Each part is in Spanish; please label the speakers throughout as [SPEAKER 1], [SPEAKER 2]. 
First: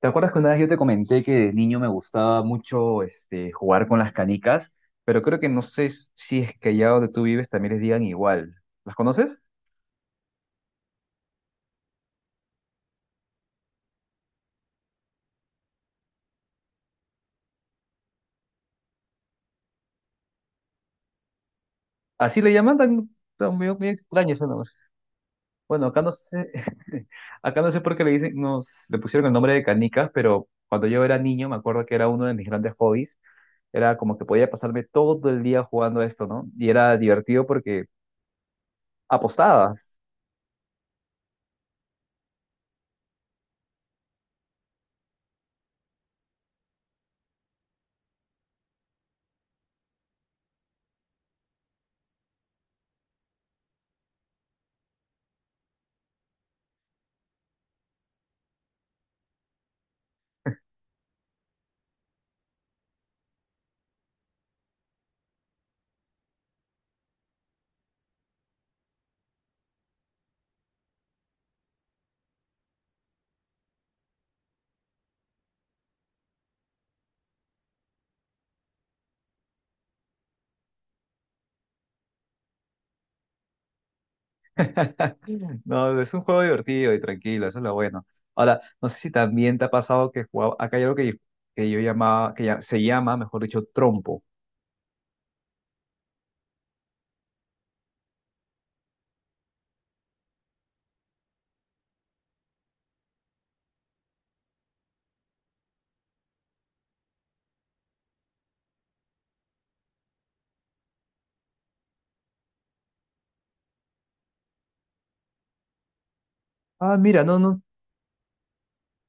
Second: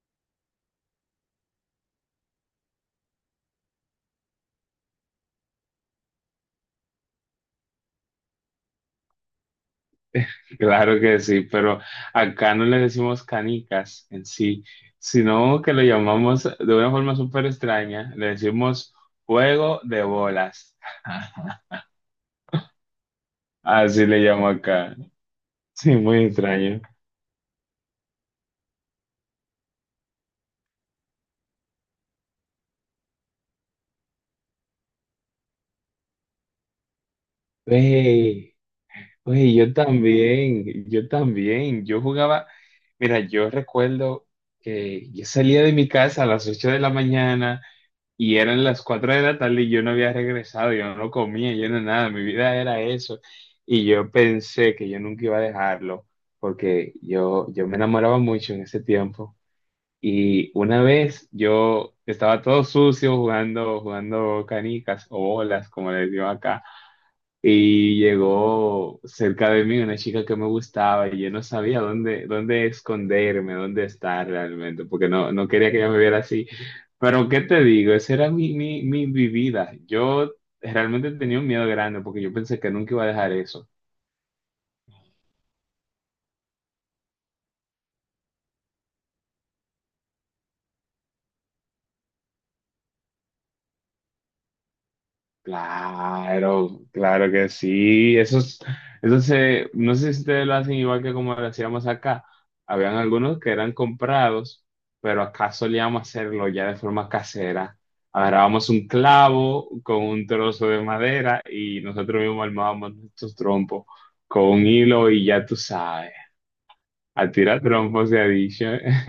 [SPEAKER 1] ¿Te acuerdas que una vez yo te comenté que de niño me gustaba mucho jugar con las canicas? Pero creo que no sé si es que allá donde tú vives también les digan igual. ¿Las conoces?
[SPEAKER 2] Claro que sí, pero acá no le decimos canicas en sí, sino que lo llamamos de una forma súper extraña, le decimos juego de bolas.
[SPEAKER 1] Así le llaman, tan medio, medio
[SPEAKER 2] Así le
[SPEAKER 1] extraño ese
[SPEAKER 2] llamo
[SPEAKER 1] nombre.
[SPEAKER 2] acá.
[SPEAKER 1] Bueno,
[SPEAKER 2] Sí,
[SPEAKER 1] acá no
[SPEAKER 2] muy
[SPEAKER 1] sé,
[SPEAKER 2] extraño.
[SPEAKER 1] acá no sé por qué le dicen, nos le pusieron el nombre de canicas, pero cuando yo era niño me acuerdo que era uno de mis grandes hobbies. Era como que podía pasarme todo el día jugando a esto, ¿no? Y era divertido porque
[SPEAKER 2] Wey, wey, yo
[SPEAKER 1] apostabas.
[SPEAKER 2] también, yo jugaba, mira, yo recuerdo que yo salía de mi casa a las 8 de la mañana. Y eran las 4 de la tarde y yo no había regresado, yo no comía, yo no nada, mi vida era eso. Y yo pensé que yo nunca iba a dejarlo, porque yo me enamoraba mucho en ese tiempo. Y una vez yo estaba todo sucio jugando canicas o bolas, como les digo acá. Y llegó cerca de mí una chica que me gustaba y yo no sabía dónde esconderme, dónde estar realmente, porque no, no quería que ella me viera así. Pero, ¿qué te digo? Esa era mi, mi, mi, mi vida. Yo realmente tenía un miedo grande porque yo pensé que nunca iba a dejar eso.
[SPEAKER 1] No, es un juego divertido y tranquilo, eso es lo bueno. Ahora, no sé si también te ha pasado que jugaba, acá hay algo que yo llamaba, se llama, mejor dicho, trompo.
[SPEAKER 2] Claro, claro que sí. No sé si ustedes lo hacen igual que como lo hacíamos acá. Habían algunos que eran comprados, pero acá solíamos hacerlo ya de forma casera. Agarrábamos un clavo con un trozo de madera y nosotros mismos armábamos nuestros trompos con un hilo y ya tú sabes.
[SPEAKER 1] Ah, mira,
[SPEAKER 2] A
[SPEAKER 1] no,
[SPEAKER 2] tirar
[SPEAKER 1] no,
[SPEAKER 2] trompos se ha dicho.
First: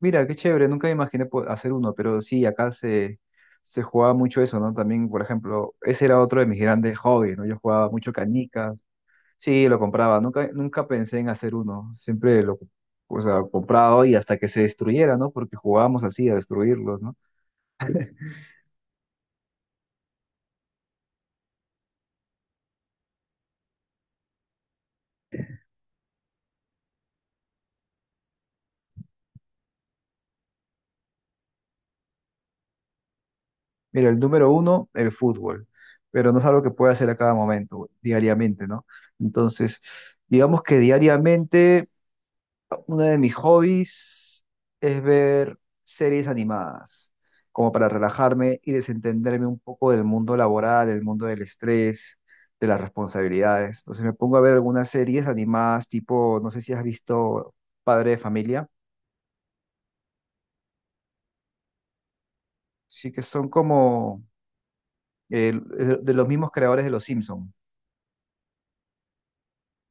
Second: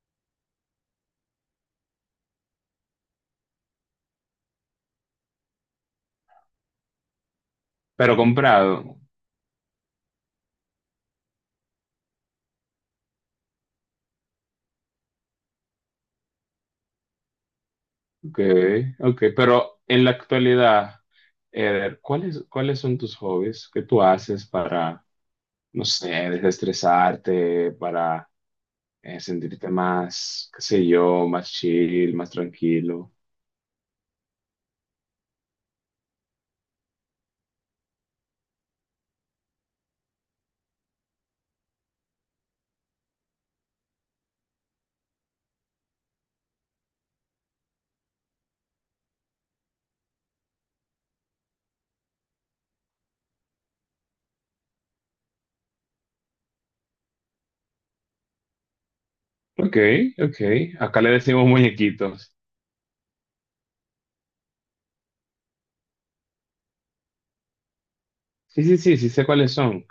[SPEAKER 1] mira, qué chévere, nunca me imaginé hacer uno, pero sí, se jugaba mucho eso, ¿no? También, por ejemplo, ese era otro de mis grandes hobbies, ¿no? Yo jugaba mucho
[SPEAKER 2] Pero comprado.
[SPEAKER 1] canicas, sí, lo compraba, nunca, nunca pensé en hacer uno, siempre lo, o sea, compraba y hasta que se destruyera, ¿no? Porque jugábamos así, a destruirlos, ¿no?
[SPEAKER 2] Ok, ok, pero en la actualidad, Eder, ¿cuáles son tus hobbies? ¿Qué tú haces para, no sé, desestresarte, para sentirte más, qué sé yo, más chill, más tranquilo?
[SPEAKER 1] Mira, el número uno, el fútbol, pero no es algo que pueda hacer a cada momento, diariamente, ¿no? Entonces, digamos que diariamente uno de mis hobbies es ver series animadas, como para relajarme y desentenderme un poco del mundo laboral, del mundo del estrés, de las responsabilidades. Entonces me pongo a ver algunas series animadas, tipo, no sé si has visto Padre de Familia,
[SPEAKER 2] Ok, ok, acá le decimos muñequitos.
[SPEAKER 1] sí que son como de los mismos creadores de Los Simpson,
[SPEAKER 2] Sí, sí, sí, sí sé cuáles son.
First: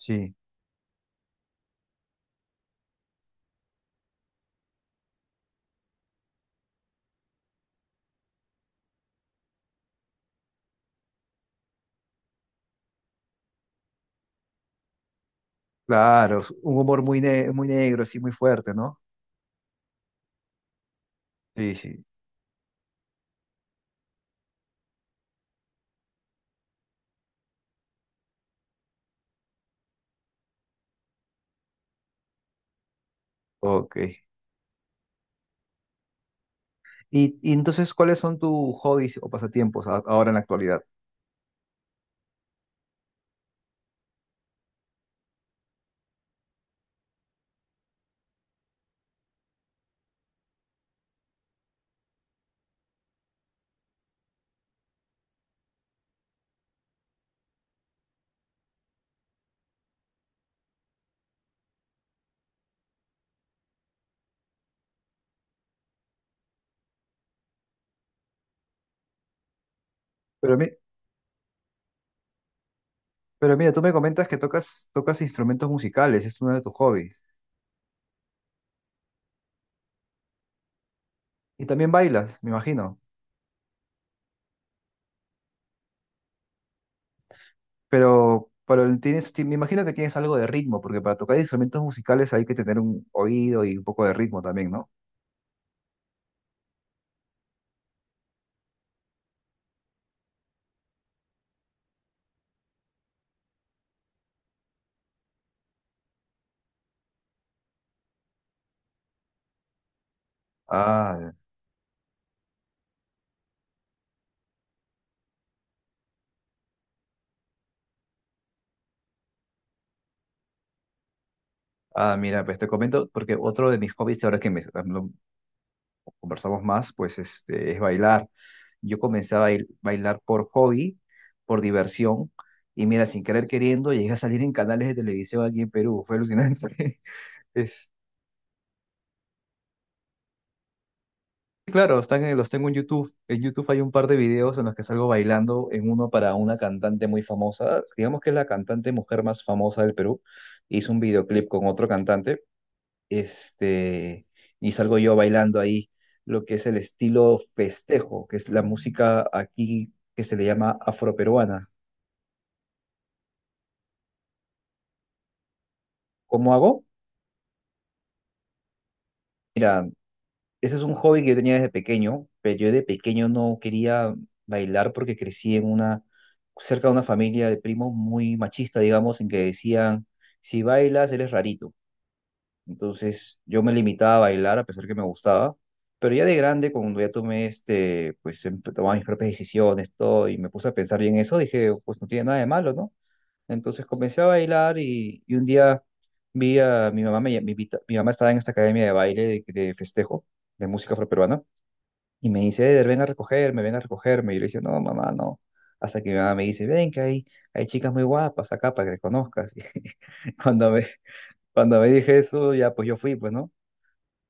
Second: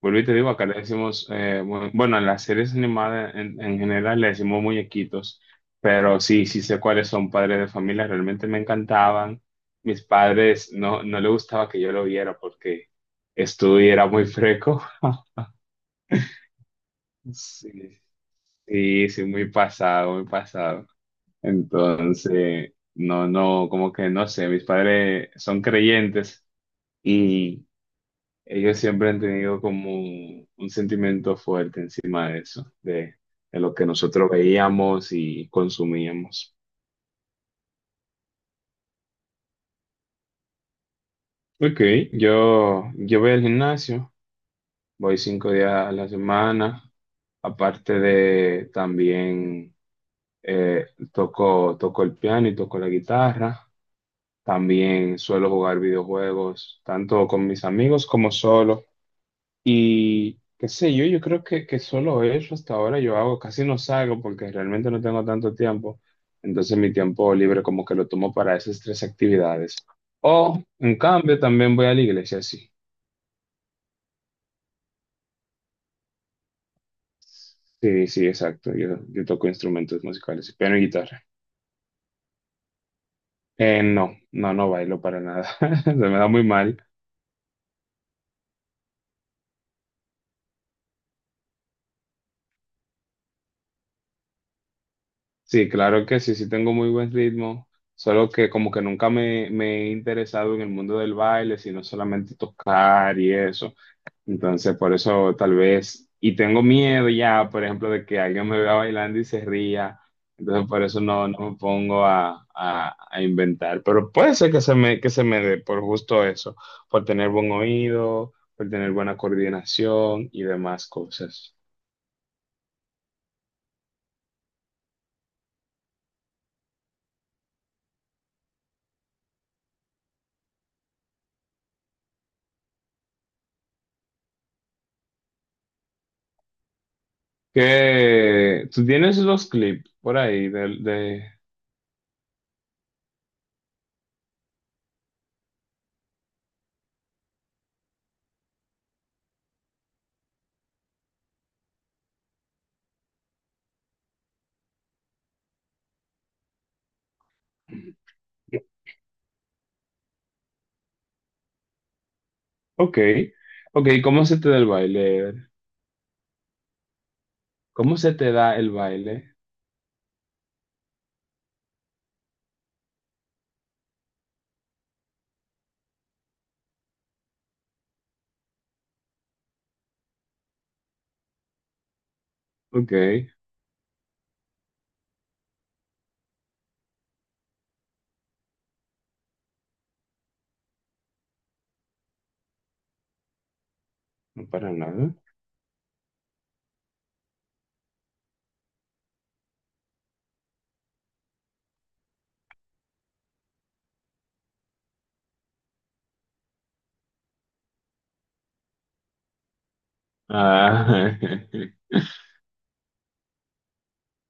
[SPEAKER 2] Vuelvo y te digo, acá le decimos, bueno, en las series animadas en general le decimos muñequitos, pero sí, sí sé cuáles son padres de familia, realmente me encantaban. Mis padres no, no le gustaba que yo lo viera porque estudio era muy freco.
[SPEAKER 1] Claro, es un humor muy, muy
[SPEAKER 2] Sí,
[SPEAKER 1] negro, así muy fuerte, ¿no?
[SPEAKER 2] sí, sí, muy pasado, muy pasado.
[SPEAKER 1] Sí, sí,
[SPEAKER 2] Entonces, no, no, como que no sé, mis padres son creyentes y ellos siempre han tenido como un sentimiento fuerte encima de eso, de lo que
[SPEAKER 1] ok.
[SPEAKER 2] nosotros veíamos y consumíamos.
[SPEAKER 1] Y entonces, ¿cuáles son tus hobbies o pasatiempos ahora en la actualidad?
[SPEAKER 2] Ok, yo voy al gimnasio, voy 5 días a la semana, aparte de también eh, toco el piano y toco la guitarra, también suelo jugar videojuegos, tanto con mis amigos como solo. Y qué sé yo, yo creo que solo eso hasta ahora yo hago, casi no salgo porque realmente no tengo tanto tiempo. Entonces mi tiempo libre como que lo tomo para esas tres actividades.
[SPEAKER 1] Pero,
[SPEAKER 2] O en cambio también voy a la iglesia, sí.
[SPEAKER 1] pero mira, tú me comentas que tocas, tocas instrumentos musicales, es uno de tus hobbies.
[SPEAKER 2] Sí, sí, exacto. Yo toco instrumentos musicales, piano y guitarra.
[SPEAKER 1] Y también bailas, me imagino.
[SPEAKER 2] No, no, no bailo para nada. Se me da muy mal.
[SPEAKER 1] Pero tienes, me imagino que tienes algo de ritmo, porque para tocar instrumentos musicales hay que tener un oído y un poco de ritmo también, ¿no?
[SPEAKER 2] Sí, claro que sí, sí tengo muy buen ritmo. Solo que como que nunca me he interesado en el mundo del baile, sino solamente tocar y eso. Entonces, por eso tal vez, y tengo miedo ya, por ejemplo, de que alguien me vea bailando y se ría. Entonces, por eso no,
[SPEAKER 1] Ah,
[SPEAKER 2] no me pongo a inventar. Pero puede ser que se me dé por justo eso, por tener buen oído, por tener buena coordinación y demás cosas.
[SPEAKER 1] ah, mira, pues te comento, porque otro de mis hobbies, ahora que me, conversamos más, pues es bailar. Yo comencé a bailar por hobby, por diversión, y mira, sin querer queriendo, llegué a salir en canales de televisión aquí en Perú, fue alucinante. Es,
[SPEAKER 2] ¿Qué? ¿Tú tienes los clips por ahí del de.
[SPEAKER 1] sí, claro, los tengo en YouTube. En YouTube hay un par de videos en los que salgo bailando, en uno para una cantante muy famosa, digamos que es la cantante mujer más famosa del Perú. Hizo un videoclip con otro cantante este, y salgo yo bailando ahí lo que es el estilo festejo, que es la música aquí que se le llama afroperuana.
[SPEAKER 2] Ok, ok, ¿cómo se te da el baile?
[SPEAKER 1] ¿Cómo hago?
[SPEAKER 2] ¿Cómo se te da el baile?
[SPEAKER 1] Ese es un hobby que yo tenía desde pequeño, pero yo de pequeño no quería bailar porque crecí en una, cerca de una familia de primos muy machista, digamos, en que decían, si bailas eres rarito.
[SPEAKER 2] Ok,
[SPEAKER 1] Entonces yo me limitaba a bailar a pesar que me gustaba, pero ya de grande, cuando ya tomé pues tomaba mis propias decisiones, todo, y me puse a pensar bien eso, dije, pues no tiene nada de malo, ¿no? Entonces comencé a
[SPEAKER 2] no para
[SPEAKER 1] bailar
[SPEAKER 2] nada.
[SPEAKER 1] y un día vi a mi mamá, me, mi mamá estaba en esta academia de baile de festejo, de música afroperuana, y me dice, Eder, ven a recogerme, y yo le decía, no, mamá, no. Hasta que mi mamá me dice, ven que hay chicas muy guapas acá para que conozcas. Y
[SPEAKER 2] Ah,
[SPEAKER 1] cuando me dije eso, ya pues yo fui, pues, ¿no?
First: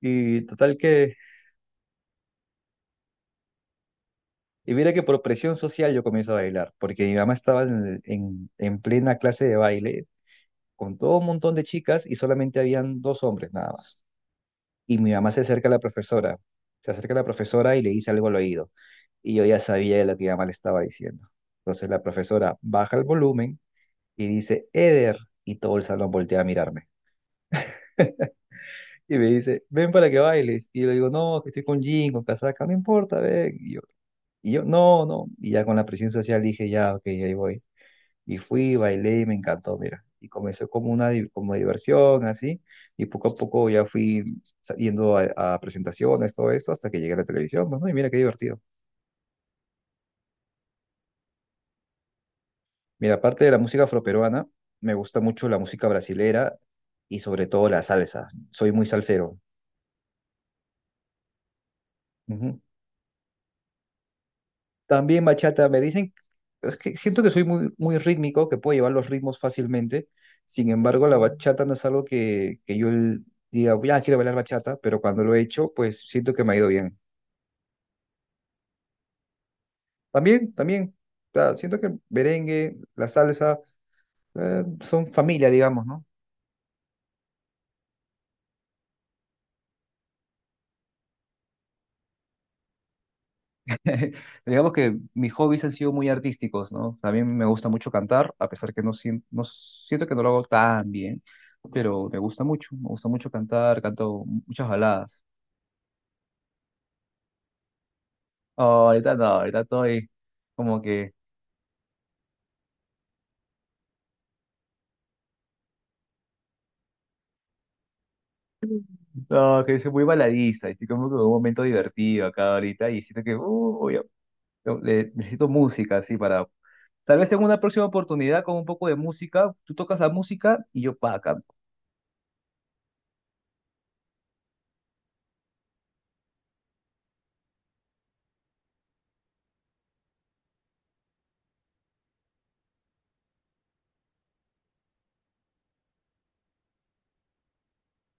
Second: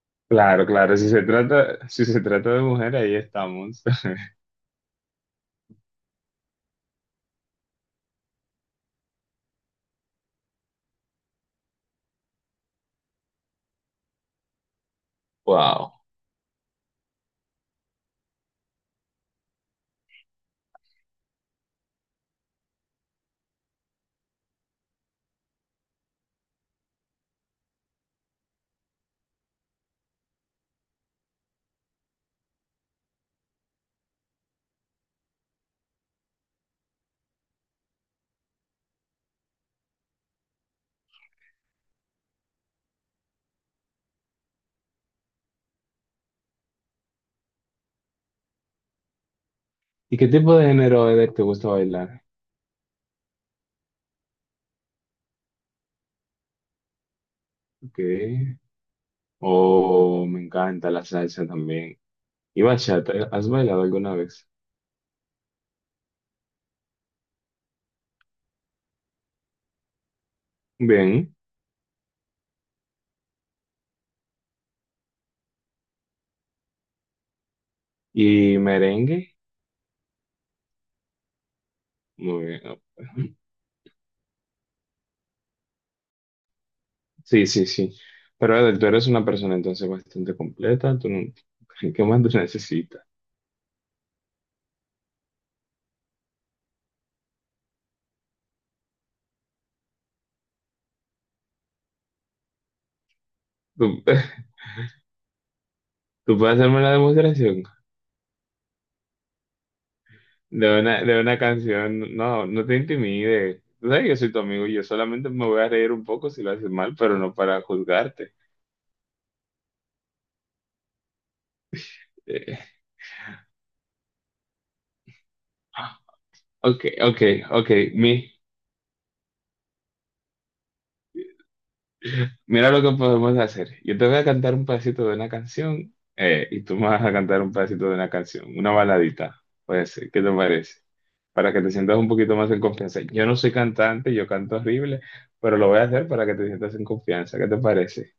[SPEAKER 1] Y
[SPEAKER 2] claro,
[SPEAKER 1] total
[SPEAKER 2] claro, si
[SPEAKER 1] que,
[SPEAKER 2] se trata, si se trata de mujer, ahí estamos.
[SPEAKER 1] y mira que por presión social yo comienzo a bailar, porque mi mamá estaba en plena clase de baile con todo un montón de chicas y solamente habían dos hombres nada más. Y mi mamá se acerca a la
[SPEAKER 2] Wow.
[SPEAKER 1] profesora, se acerca a la profesora y le dice algo al oído. Y yo ya sabía de lo que mi mamá le estaba diciendo. Entonces la profesora baja el volumen y dice, Eder, y todo el salón voltea a mirarme. Y me dice, ven para que bailes. Y yo le digo, no, que estoy con jean, con casaca, no importa, ven. Y yo, no, no. Y ya con la presión social dije, ya, ok, ahí voy. Y fui, bailé y me encantó, mira. Y comenzó como una como diversión, así. Y poco a poco ya fui yendo a presentaciones, todo eso, hasta que llegué a la televisión. Bueno, y mira qué divertido.
[SPEAKER 2] ¿Y qué tipo de género es te gusta bailar?
[SPEAKER 1] Mira, aparte de la música afroperuana, me gusta mucho la música brasilera y sobre todo la
[SPEAKER 2] Ok.
[SPEAKER 1] salsa. Soy muy salsero.
[SPEAKER 2] Oh, me encanta la salsa también.
[SPEAKER 1] Ujú.
[SPEAKER 2] ¿Y bachata? ¿Has bailado alguna vez?
[SPEAKER 1] También bachata, me dicen, es que siento que soy muy, muy rítmico, que puedo llevar los ritmos fácilmente. Sin embargo, la
[SPEAKER 2] Bien.
[SPEAKER 1] bachata no es algo que yo diga, ya quiero bailar bachata, pero cuando lo he hecho, pues siento que me ha ido bien.
[SPEAKER 2] ¿Y merengue?
[SPEAKER 1] También, también, o sea, siento que el
[SPEAKER 2] Muy bien.
[SPEAKER 1] merengue, la salsa, son familia, digamos, ¿no?
[SPEAKER 2] Sí, sí, sí. Pero Edel, tú eres una persona entonces bastante completa. Tú no- ¿Qué más tú necesitas?
[SPEAKER 1] Digamos que mis hobbies han sido muy artísticos, ¿no? También me gusta mucho cantar, a pesar que no, no siento que no lo hago tan bien, pero me gusta mucho cantar,
[SPEAKER 2] ¿Tú,
[SPEAKER 1] canto muchas baladas.
[SPEAKER 2] tú puedes hacerme la demostración?
[SPEAKER 1] Oh, ahorita no, ahorita estoy
[SPEAKER 2] De
[SPEAKER 1] como
[SPEAKER 2] una,
[SPEAKER 1] que,
[SPEAKER 2] de una canción, no, no te intimides. Tú sabes que yo soy tu amigo y yo solamente me voy a reír un poco si lo haces mal, pero no para juzgarte.
[SPEAKER 1] no, que soy muy baladiza, estoy como que en un momento divertido acá
[SPEAKER 2] Eh,
[SPEAKER 1] ahorita y siento que, no, necesito música así para,
[SPEAKER 2] ok,
[SPEAKER 1] tal
[SPEAKER 2] ok,
[SPEAKER 1] vez en una
[SPEAKER 2] ok.
[SPEAKER 1] próxima oportunidad con un poco de música, tú tocas la música y yo pa' acá.
[SPEAKER 2] Mira lo que podemos hacer. Yo te voy a cantar un pedacito de una canción y tú me vas a cantar un pedacito de una canción, una baladita. Puede ser, ¿qué te parece? Para que te sientas un poquito más en confianza. Yo no soy cantante, yo canto horrible, pero lo voy a hacer para que te sientas en confianza. ¿Qué te parece?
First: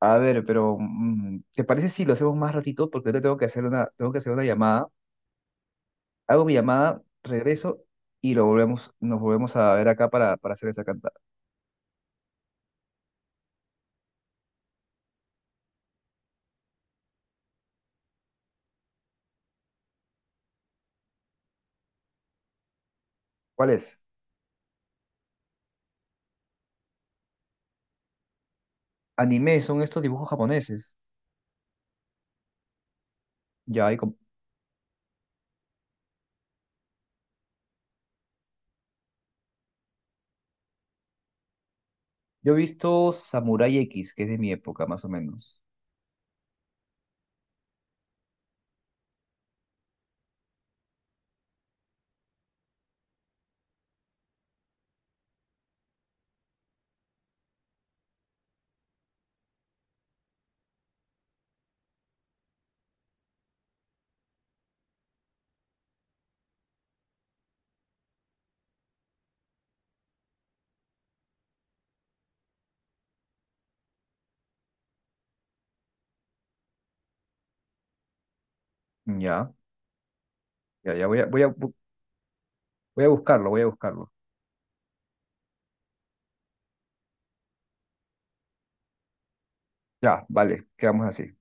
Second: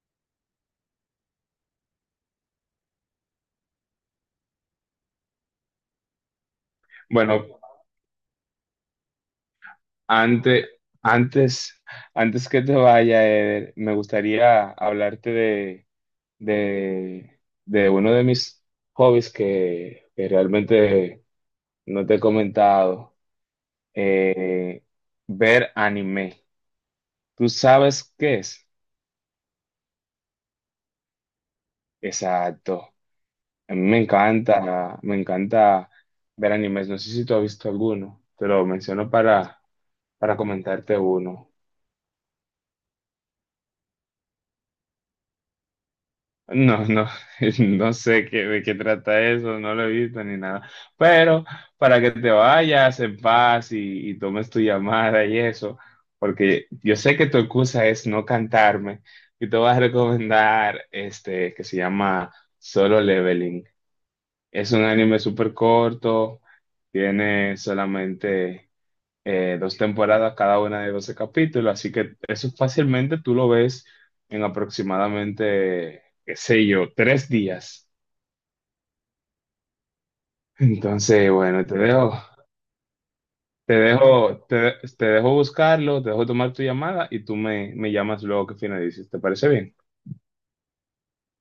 [SPEAKER 1] A ver, pero ¿te parece si lo hacemos más ratito? Porque ahorita tengo que hacer una, tengo que hacer una llamada. Hago mi llamada,
[SPEAKER 2] Bueno,
[SPEAKER 1] regreso y lo volvemos, nos volvemos a ver acá para
[SPEAKER 2] Antes,
[SPEAKER 1] hacer esa cantada.
[SPEAKER 2] antes, antes que te vaya, Eder, me gustaría hablarte de, de uno de mis hobbies que realmente no te he comentado,
[SPEAKER 1] ¿Cuál es?
[SPEAKER 2] eh, ver anime. ¿Tú sabes qué es?
[SPEAKER 1] Anime, son estos dibujos japoneses.
[SPEAKER 2] Exacto. A mí
[SPEAKER 1] Ya, ahí
[SPEAKER 2] me encanta ver animes. No sé si tú has visto alguno. Te lo menciono para comentarte uno.
[SPEAKER 1] yo he visto Samurai X, que es de mi época, más o menos.
[SPEAKER 2] No, no, no sé qué, de qué trata eso, no lo he visto ni nada. Pero para que te vayas en paz y tomes tu llamada y eso, porque yo sé que tu excusa es no cantarme y te voy a recomendar este que se llama Solo Leveling. Es un anime súper corto, tiene solamente dos temporadas, cada una de 12 capítulos, así que eso fácilmente tú lo ves en aproximadamente, qué sé yo, 3 días.
[SPEAKER 1] Ya, ya, ya voy a,
[SPEAKER 2] Entonces,
[SPEAKER 1] voy a,
[SPEAKER 2] bueno, te dejo,
[SPEAKER 1] voy a buscarlo, voy a
[SPEAKER 2] te
[SPEAKER 1] buscarlo.
[SPEAKER 2] dejo, te, te dejo buscarlo, te dejo tomar tu llamada y tú me llamas luego que finalices. ¿Te parece bien?
[SPEAKER 1] Ya, vale, quedamos así.